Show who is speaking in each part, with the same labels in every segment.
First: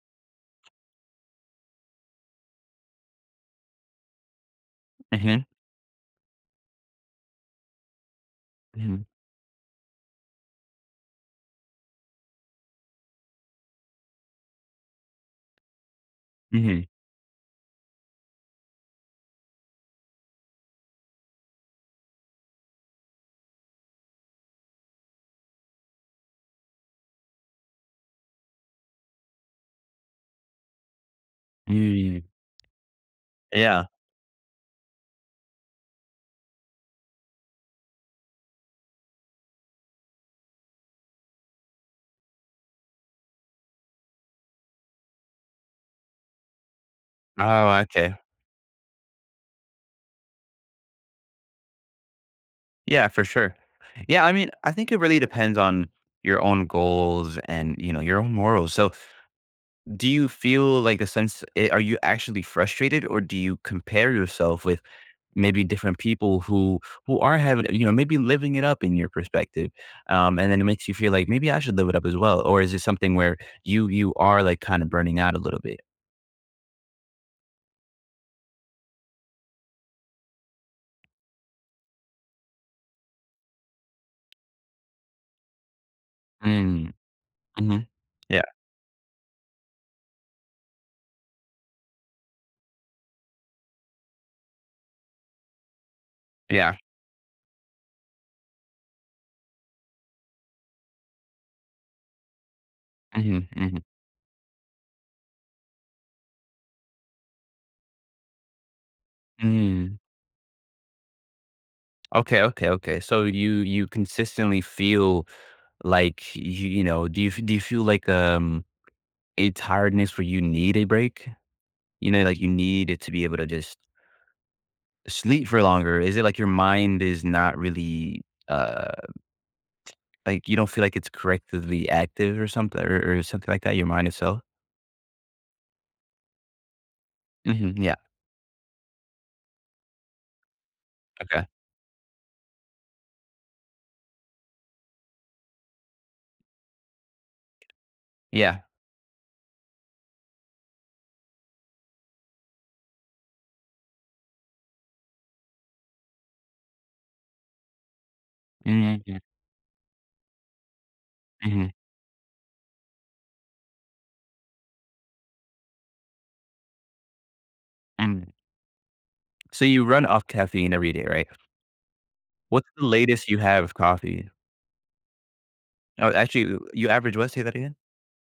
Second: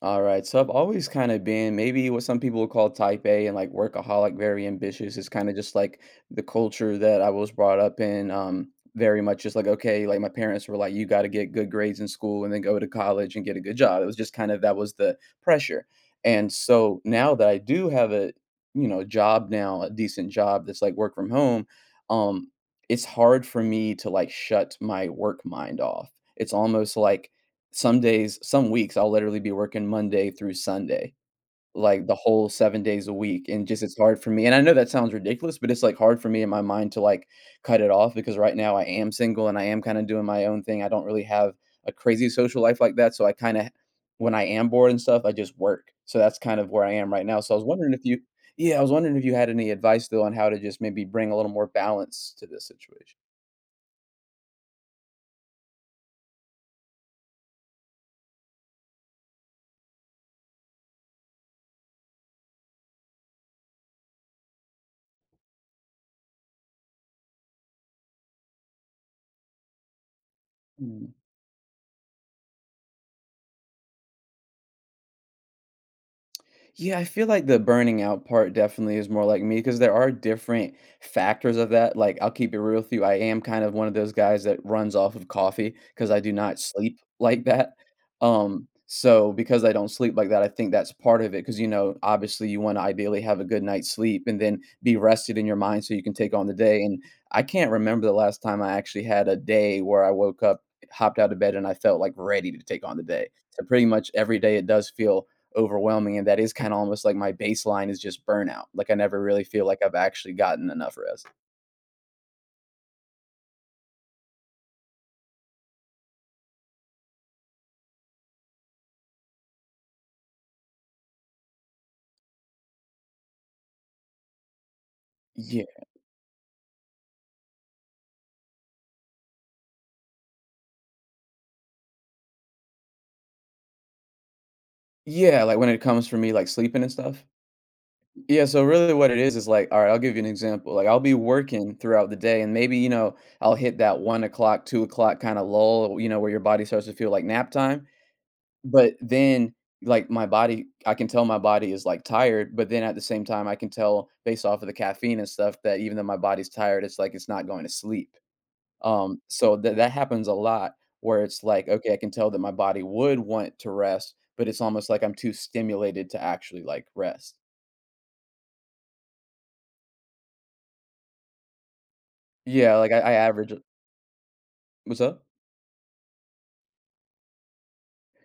Speaker 1: All right. So I've always kind of been maybe what some people would call type A and like workaholic, very ambitious. It's
Speaker 2: Mhm,
Speaker 1: kind of just like the culture that I was brought up in.
Speaker 2: mhm,
Speaker 1: Very much just like, okay, like my parents were like, you got to get good grades in school and then go to college and get a good job. It was just kind of that was the pressure. And
Speaker 2: mhm,
Speaker 1: so now that I do have a, you know, job now, a decent job that's like work from home, um, it's hard for me to like shut my work mind off. It's almost like some days, some weeks, I'll literally be working Monday through Sunday, like the
Speaker 2: mm,
Speaker 1: whole 7 days a week, and just
Speaker 2: yeah.
Speaker 1: it's hard for me, and I know that sounds ridiculous, but it's, like, hard for me in my mind to, like, cut it off because right now I am single and I am kinda doing my own thing. I don't really have a crazy social life like that, so I kinda when I am bored and stuff, I just work. So that's kind of where I am right now. So I was
Speaker 2: Oh,
Speaker 1: wondering if
Speaker 2: okay.
Speaker 1: you Yeah, I was wondering if you had any advice, though, on how to just maybe bring a little more balance to this
Speaker 2: Yeah,
Speaker 1: situation.
Speaker 2: for sure. Yeah, I mean, I think it really depends on your own goals and, you know, your own morals. So, do you feel like a sense are you actually frustrated, or do you compare yourself with maybe different people who are having, you know, maybe living it up in your perspective? And then it makes you feel like maybe I should live it up as well, or is it something where you are like kind of burning out a little bit?
Speaker 1: Yeah, I feel like the burning out part definitely is more like me because there are different factors of that. Like, I'll keep it real with you. I am kind of one of those guys that runs off of coffee because I do not
Speaker 2: Mm,
Speaker 1: sleep like that.
Speaker 2: mhm. Yeah,
Speaker 1: So because I don't sleep like that, I think that's part of it. Because you know, obviously, you want to ideally have a good night's sleep and then be rested in your mind so you can take on the
Speaker 2: yeah.
Speaker 1: day. And I can't remember the last time I actually had a day where I woke up, hopped out of bed, and I felt like ready to take on the day.
Speaker 2: Mhm,
Speaker 1: So
Speaker 2: mhm.
Speaker 1: pretty much every day, it does feel overwhelming and that is kind of almost like my baseline is just burnout. Like I never really feel like I've
Speaker 2: Mm.
Speaker 1: actually gotten enough rest.
Speaker 2: Okay, okay, okay. So you consistently feel like you know, do you feel like a tiredness where you need a break? You know, like you need it to be able to just sleep for
Speaker 1: Yeah.
Speaker 2: longer. Is it like your mind is not really uh like you don't feel like it's correctly active or something, or something like that? Your mind itself?
Speaker 1: Yeah, like when it comes for me like sleeping and stuff.
Speaker 2: Hmm. Yeah.
Speaker 1: Yeah, so really what it is like, all right, I'll give you an example. Like I'll be
Speaker 2: Okay.
Speaker 1: working throughout the day and maybe, you know, I'll hit that 1 o'clock, 2 o'clock kind of lull, you know, where your body starts to feel like nap time.
Speaker 2: Yeah.
Speaker 1: But then like my body, I can tell my body is like tired, but then at the same time I can tell based off of the caffeine and stuff that even though my body's tired, it's like it's not going to sleep.
Speaker 2: Hmm. Hmm.
Speaker 1: So that happens a lot where it's like, okay, I can tell that my body would want to rest, but it's almost like I'm too stimulated to actually like rest.
Speaker 2: Hmm. So you run off caffeine every day, right? What's
Speaker 1: Yeah,
Speaker 2: the
Speaker 1: like I
Speaker 2: latest you
Speaker 1: average.
Speaker 2: have of coffee?
Speaker 1: What's up?
Speaker 2: Oh, actually, you average what? Say that again.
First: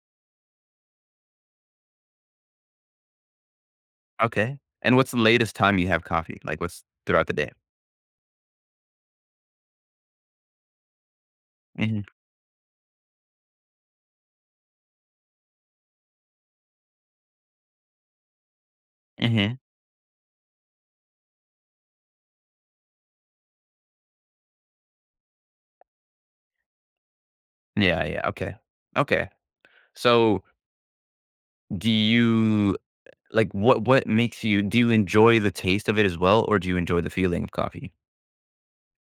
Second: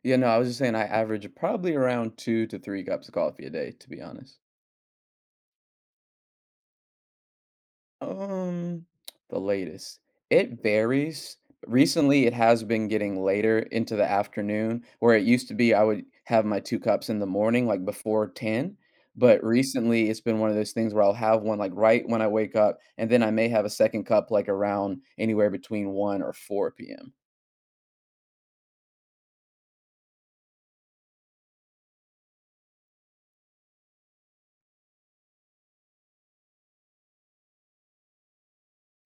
Speaker 1: Yeah, no, I was just saying I average probably around 2 to 3 cups of coffee a day, to be honest.
Speaker 2: Okay. And what's the latest time you have coffee? Like, what's throughout the day?
Speaker 1: Um, the latest. It varies.
Speaker 2: Mhm,
Speaker 1: Recently, it has been getting later into the afternoon, where it used to be I would have my two cups in the morning, like before 10. But
Speaker 2: mhm.
Speaker 1: recently, it's been one of those things where I'll have one like right when I wake up, and then I may have a second cup like around anywhere between 1 or 4 p.m.
Speaker 2: Yeah, yeah, okay. Okay. So, do you what makes you do you enjoy the taste of it as well, or do you enjoy the feeling of coffee?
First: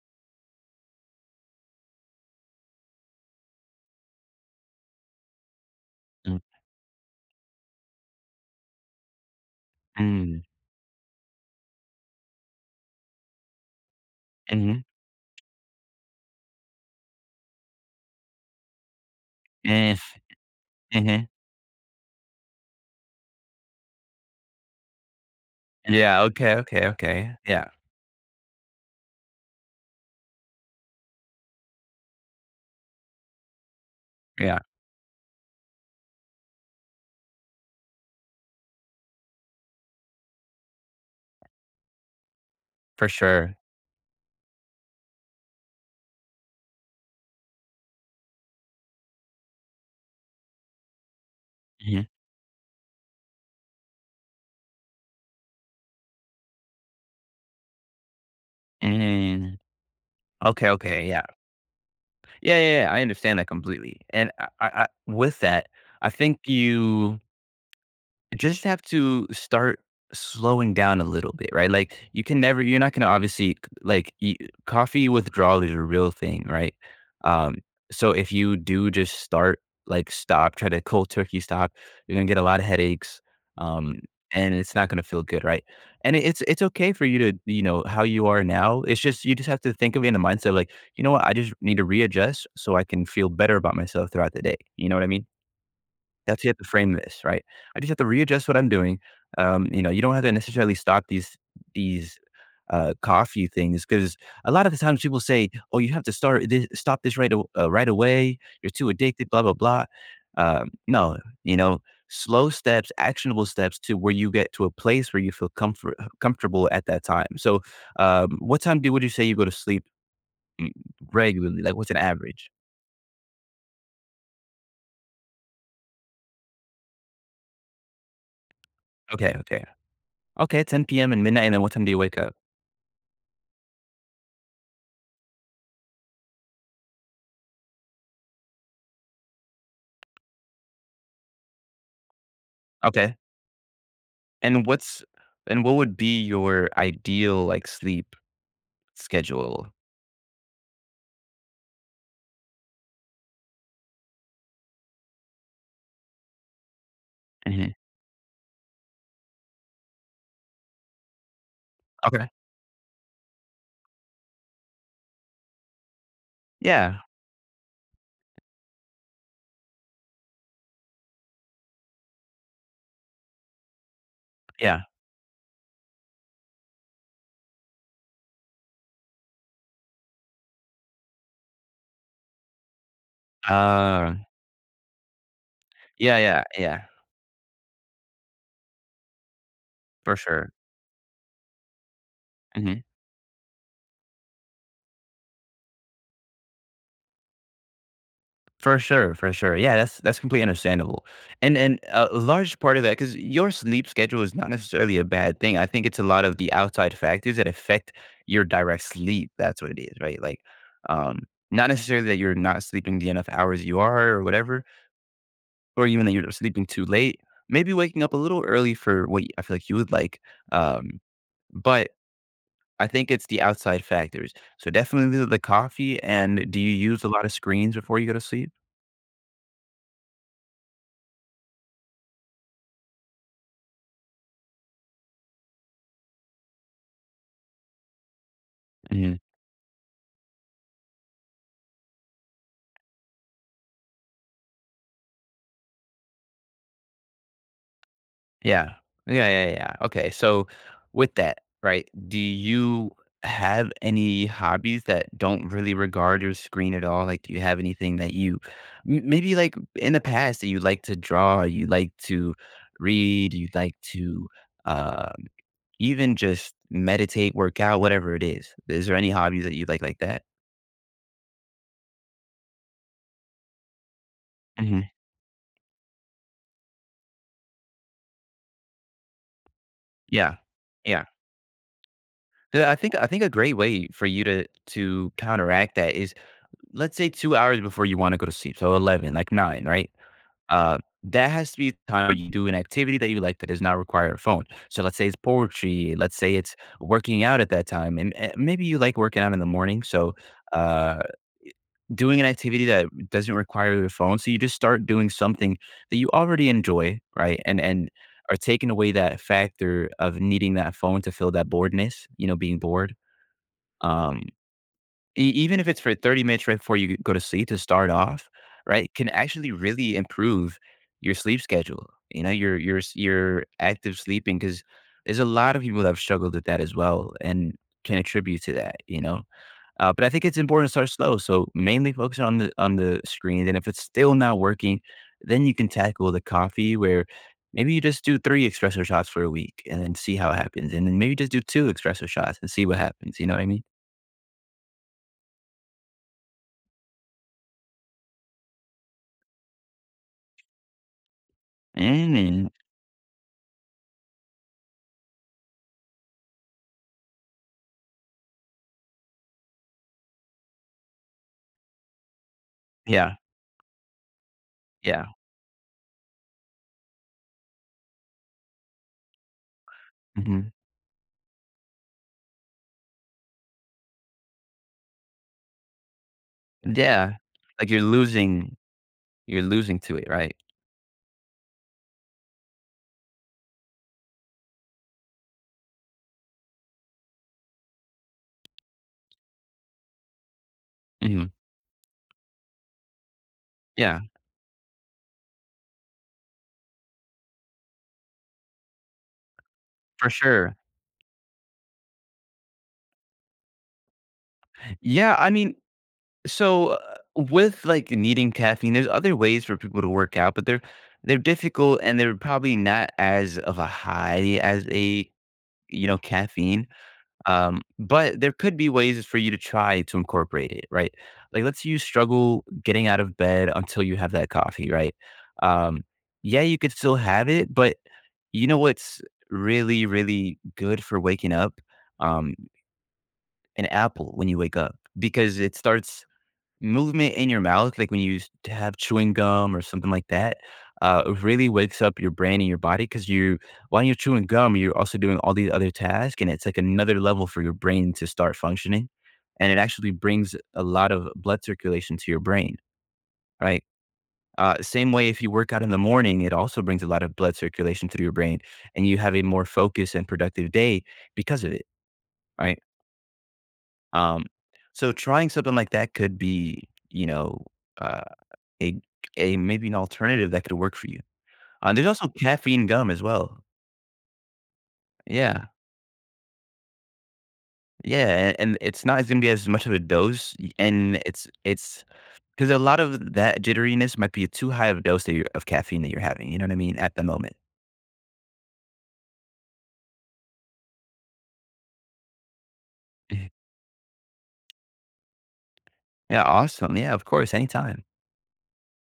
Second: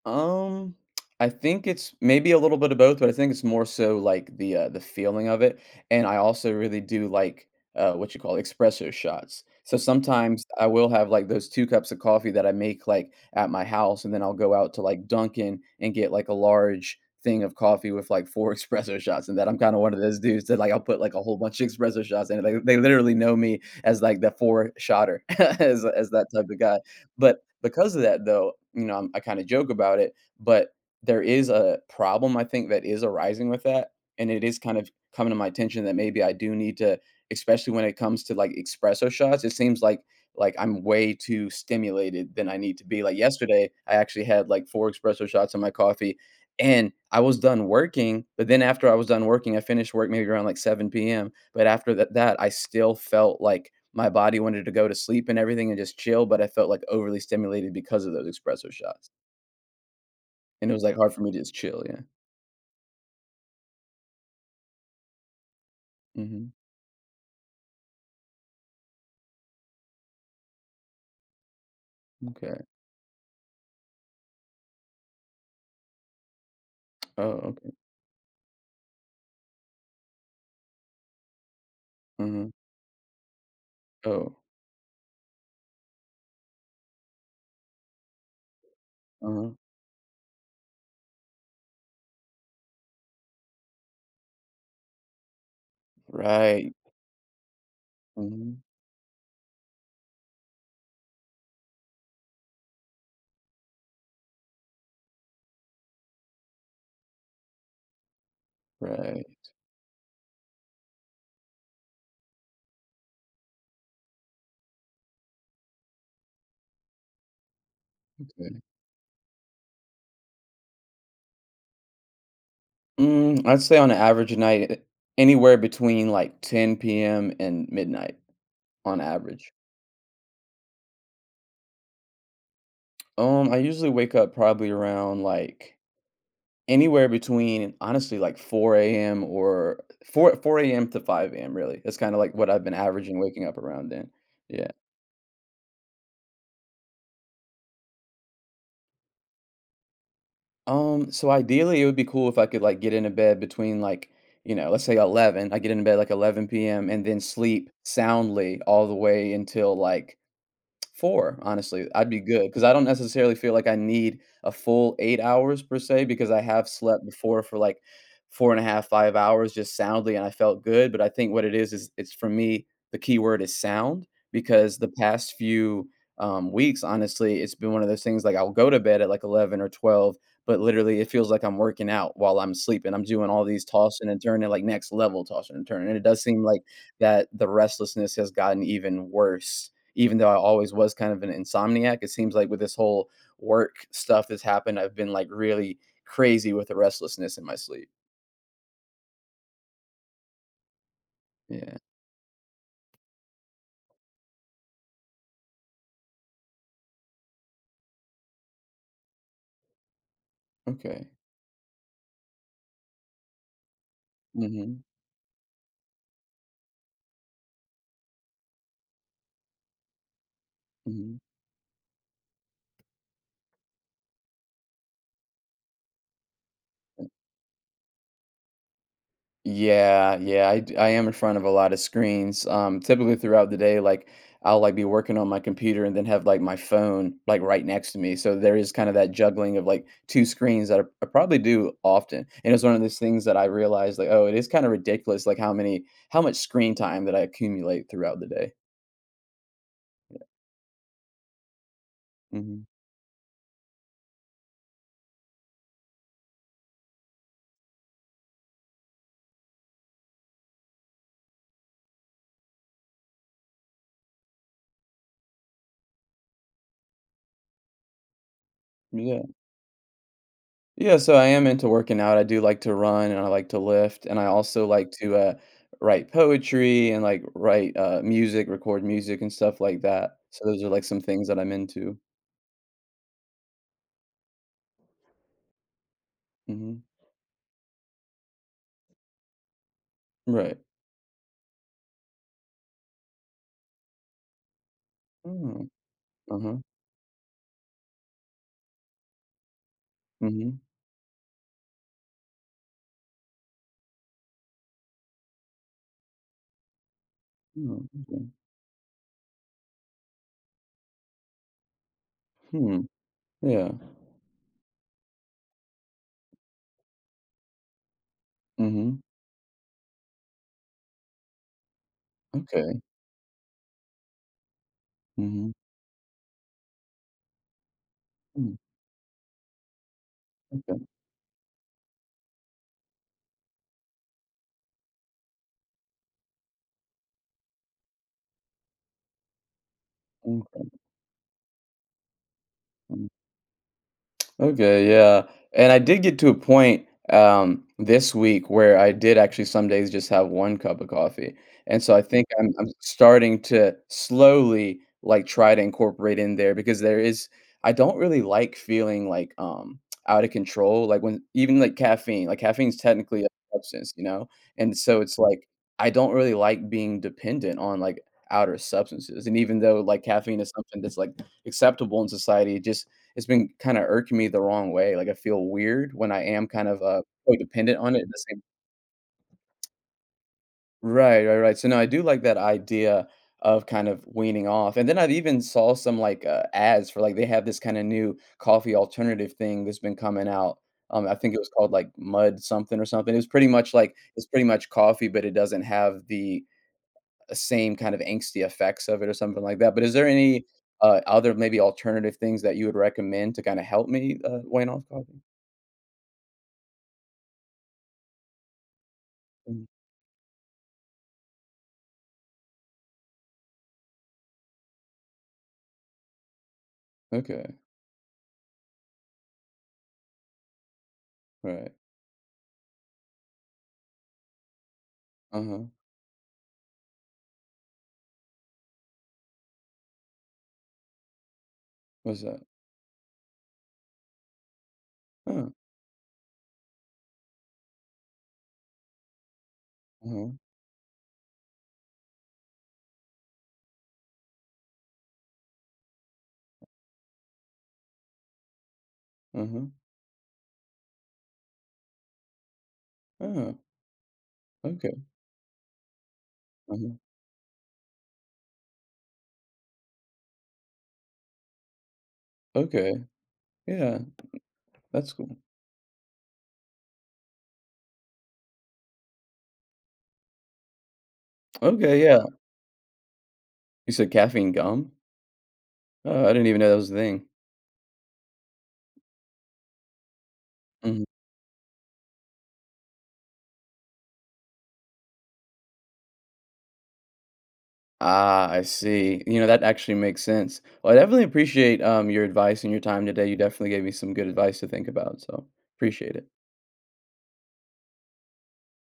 Speaker 1: Um, I think it's maybe a little bit of both, but I think it's more so like the feeling of it, and I
Speaker 2: Mm,
Speaker 1: also really do like what you call espresso shots. So
Speaker 2: mm,
Speaker 1: sometimes I will have like those two cups of coffee that I make like at my house, and then I'll go out
Speaker 2: mhm,
Speaker 1: to like Dunkin' and get like a large thing of coffee with like four espresso shots. And that I'm kind of one
Speaker 2: mm,
Speaker 1: of those dudes that like I'll put like a
Speaker 2: mhm.
Speaker 1: whole bunch of espresso shots in it. Like, they literally know me as like the four shotter, as
Speaker 2: Yeah,
Speaker 1: that type
Speaker 2: okay,
Speaker 1: of guy.
Speaker 2: okay, okay.
Speaker 1: But
Speaker 2: Yeah,
Speaker 1: because of that, though, you know, I kinda joke about it, but there is a problem I think that is arising with that, and it
Speaker 2: yeah,
Speaker 1: is kind of coming to my attention that maybe I do need to especially when it comes to, like, espresso shots, it seems like I'm way too stimulated than I need to be.
Speaker 2: for
Speaker 1: Like,
Speaker 2: sure.
Speaker 1: yesterday, I actually had, like, 4 espresso shots in my coffee, and I was done working, but then after I was done working, I finished work maybe around, like, 7 p.m., but after
Speaker 2: Mhm,
Speaker 1: that, I still felt, like, my body wanted to go to sleep and everything and just chill, but I felt, like, overly stimulated because of those espresso shots,
Speaker 2: mm. Okay,
Speaker 1: and it was, like,
Speaker 2: okay,
Speaker 1: hard for
Speaker 2: yeah.
Speaker 1: me to just chill, yeah.
Speaker 2: Yeah, yeah, yeah, I understand that completely, and I with that, I think
Speaker 1: Mhm,
Speaker 2: you just have to start slowing down a little bit, right? Like you can never
Speaker 1: okay.
Speaker 2: you're not gonna obviously like, y coffee withdrawal is a real thing, right?
Speaker 1: Oh,
Speaker 2: Um,
Speaker 1: okay.
Speaker 2: so if you do just start, like, stop, try to cold turkey stop, you're gonna get a
Speaker 1: Mhm.
Speaker 2: lot of headaches, um,
Speaker 1: Oh.
Speaker 2: and it's not gonna feel good, right? And it's it's okay for you to, you know, how you are now, it's just you just
Speaker 1: Uh-huh.
Speaker 2: have to think of it in the mindset of like, "You know what? I just need to readjust so I can feel better about myself throughout the day." You know what I mean? That's how you have to
Speaker 1: Right.
Speaker 2: frame this, right? I just have to readjust what
Speaker 1: Mhm.
Speaker 2: I'm doing. You know, you don't have to necessarily stop these coffee things, because a lot of the times people say, "Oh, you have to start this, stop this right away. You're too
Speaker 1: Right,
Speaker 2: addicted." Blah blah blah. No, you know, slow steps, actionable steps to where you get to a place where you feel comfortable at that time. So,
Speaker 1: okay.
Speaker 2: what time do would you say you go to sleep, mm, regularly? Like, what's an average?
Speaker 1: Mm, I'd say on an average night, anywhere between, like, 10 p.m. and midnight on
Speaker 2: Okay,
Speaker 1: average.
Speaker 2: okay, okay. 10 p.m. and midnight, and then what time do you wake up?
Speaker 1: I usually wake up probably around, like anywhere between, honestly, like 4 a.m. or 4 AM to 5 a.m., really. That's kinda like what I've been
Speaker 2: Okay.
Speaker 1: averaging waking up around then.
Speaker 2: And
Speaker 1: Yeah.
Speaker 2: what's and what would be your ideal, like, sleep schedule?
Speaker 1: So ideally, it would be cool if I could, like, get into bed between, like, you know, let's say 11. I get into bed, like, 11 p.m. and then sleep
Speaker 2: Mhm.
Speaker 1: soundly all the way until, like, 4, honestly, I'd be
Speaker 2: Okay.
Speaker 1: good, because I do not necessarily feel like I need a full 8 hours per se, because I have
Speaker 2: Yeah.
Speaker 1: slept before for, like, 4 and a half, 5 hours just soundly, and I felt good, but I think what it is it's for me, the key word is sound, because
Speaker 2: Yeah.
Speaker 1: the past few, weeks, honestly, it's been one of those things, like, I'll go to bed at, like, 11 or 12, but literally it feels like I'm working out while I'm sleeping, I'm doing all these tossing
Speaker 2: Uh,
Speaker 1: and turning, like, next level tossing and turning, and it
Speaker 2: yeah,
Speaker 1: does
Speaker 2: yeah,
Speaker 1: seem like
Speaker 2: yeah.
Speaker 1: that the restlessness has gotten even worse
Speaker 2: For
Speaker 1: even though I
Speaker 2: sure.
Speaker 1: always was kind of an insomniac, it seems like with this
Speaker 2: Mhm.
Speaker 1: whole work stuff that's happened, I've been like really crazy with the restlessness in my sleep.
Speaker 2: For sure, for sure. Yeah, that's completely understandable.
Speaker 1: Yeah.
Speaker 2: And a large part of that, because your sleep schedule is not necessarily a bad thing. I think it's a lot of the outside factors that affect your direct sleep. That's what it is, right? Like,
Speaker 1: Okay.
Speaker 2: um, not necessarily that you're not sleeping the enough hours, you are or whatever,
Speaker 1: Mhm.
Speaker 2: or even that you're sleeping too late, maybe waking up a little early for what I feel like you would like. Um,
Speaker 1: Mhm.
Speaker 2: but I think it's the outside factors. So definitely the coffee. And do you use a lot of screens before you go to sleep?
Speaker 1: Yeah, yeah, I am in front of a lot of screens. Typically throughout the day, like I'll like be working on my computer and then have like my phone like right next to me. So there is kind of that juggling of like two screens that I probably do often. And it's one of those things that I realized like, oh, it is kind of ridiculous like how much screen time that I accumulate throughout the day.
Speaker 2: Yeah. Yeah, yeah, yeah. Okay, so with that, right, do
Speaker 1: Mhm.
Speaker 2: you have any hobbies that don't really regard your screen at all? Like, do you have anything that you maybe like in the past, that you like to draw, you like to read, you like to uh, even just meditate, work out, whatever it is? Is there any
Speaker 1: Yeah.
Speaker 2: hobbies that you like that?
Speaker 1: Yeah, so I am into working out. I do like to run and I like to lift, and I also
Speaker 2: Hmm.
Speaker 1: like to, write poetry and, like, write, music, record music and stuff like that.
Speaker 2: Yeah,
Speaker 1: So those are, like, some
Speaker 2: yeah.
Speaker 1: things that I'm into.
Speaker 2: Yeah, I think a great way for you to counteract that is,
Speaker 1: Mhm.
Speaker 2: let's say 2 hours before you wanna go to sleep, so 11, like 9, right?
Speaker 1: Right.
Speaker 2: That has to be the time where you do an activity that you like that does not require a phone. So let's say it's
Speaker 1: Mm.
Speaker 2: poetry, let's say it's
Speaker 1: Uh-huh.
Speaker 2: working out at that time, and, maybe you like working out in the morning, so,
Speaker 1: Mhm.
Speaker 2: uh, doing an activity that doesn't require your phone, so you just start doing something that you already enjoy, right?
Speaker 1: Mm,
Speaker 2: And
Speaker 1: okay.
Speaker 2: are taking away that factor of needing that phone to fill that boredness, you know, being
Speaker 1: Hmm.
Speaker 2: bored.
Speaker 1: Yeah.
Speaker 2: Um, E even if it's for 30 minutes right before you go to sleep to start off, right,
Speaker 1: Mhm.
Speaker 2: can actually really improve your sleep schedule, you know, your
Speaker 1: Okay.
Speaker 2: s your active sleeping, because there's a
Speaker 1: Mhm.
Speaker 2: lot of people that have struggled with that as well and can attribute to
Speaker 1: Mm,
Speaker 2: that, you know? But I think it's important to
Speaker 1: okay.
Speaker 2: start slow, so mainly focus on the screen, and if it's still not working, then you can tackle the coffee where maybe you just do 3 espresso shots for a week and then see how it happens,
Speaker 1: Okay.
Speaker 2: and then maybe just do 2 espresso shots and see what
Speaker 1: Mm.
Speaker 2: happens, you know what I mean?
Speaker 1: Okay, yeah. And I did get to a point this week where I did actually some days just have one cup of coffee. And so I
Speaker 2: And
Speaker 1: think
Speaker 2: then
Speaker 1: I'm starting to slowly like try to incorporate in there because there is I don't really like feeling like out of control like when even like caffeine, like caffeine's
Speaker 2: yeah.
Speaker 1: technically a substance, you know? And so
Speaker 2: Yeah.
Speaker 1: it's like I don't really like being dependent on like outer substances. And even though like caffeine
Speaker 2: Mhm.
Speaker 1: is something that's like acceptable in society, it just it's been kinda irking me the wrong way, like, I feel weird when I am kind of,
Speaker 2: Yeah. Like,
Speaker 1: codependent on it at the same
Speaker 2: you're losing to it, right?
Speaker 1: Right, so, no, I do like that idea of kind of weaning off, and then I've even saw some, like, ads for, like they have this kinda new coffee alternative thing that's been coming out, I
Speaker 2: Mhm.
Speaker 1: think it was called, like, Mud something or something, it was pretty much like
Speaker 2: Yeah,
Speaker 1: it's pretty much coffee, but it doesn't have the same kind of angsty effects of it or something like that, but is there
Speaker 2: for
Speaker 1: any,
Speaker 2: sure.
Speaker 1: other maybe alternative things that you would recommend to kinda help me, wane off
Speaker 2: Yeah,
Speaker 1: coffee?
Speaker 2: I mean, so, with, like, needing caffeine, there's other ways for
Speaker 1: Mhm.
Speaker 2: people to work out, but they're difficult, and they're probably not as of a high as a, you know, caffeine,
Speaker 1: Okay,
Speaker 2: but there could be ways for you to try to incorporate it, right? Like, let's say
Speaker 1: right.
Speaker 2: you struggle getting out of bed until you have that coffee, right?
Speaker 1: Uh-huh.
Speaker 2: Um, yeah, you could still have it, but you know what's really, really good for waking up?
Speaker 1: What's
Speaker 2: Um,
Speaker 1: that?
Speaker 2: an apple when you wake up, because
Speaker 1: Uh,
Speaker 2: it starts movement in your mouth, like when you to have chewing gum or something like
Speaker 1: uh-huh,
Speaker 2: that. It really wakes up your brain and your body because you, while you're chewing gum, you're also doing all these other tasks, and it's like another level for your brain to start functioning, and it
Speaker 1: uh-huh,
Speaker 2: actually brings a lot of blood circulation to your brain,
Speaker 1: uh,
Speaker 2: right? Same
Speaker 1: okay,
Speaker 2: way, if you work out in the morning, it also brings a
Speaker 1: uh-huh,
Speaker 2: lot of blood circulation through your brain, and you have a more focused and productive day because of it, right?
Speaker 1: okay, yeah,
Speaker 2: Um, so
Speaker 1: that's
Speaker 2: trying
Speaker 1: cool.
Speaker 2: something like that could be, you know, uh, a a maybe an alternative that could work for you. There's
Speaker 1: Okay,
Speaker 2: also
Speaker 1: yeah.
Speaker 2: caffeine gum as well.
Speaker 1: You said caffeine gum?
Speaker 2: Yeah,
Speaker 1: Oh, I didn't even know that was a thing.
Speaker 2: yeah, and it's not going to be as much of a dose, and
Speaker 1: Mhm.
Speaker 2: it's because a lot of that jitteriness might be too high of a dose that of caffeine that you're having. You know what I mean at the moment.
Speaker 1: Ah, I see. You know, that actually makes sense. Well, I definitely appreciate your advice and your time today. You definitely gave me some good advice to think about, so appreciate
Speaker 2: Yeah,
Speaker 1: it.
Speaker 2: awesome. Yeah, of course, anytime.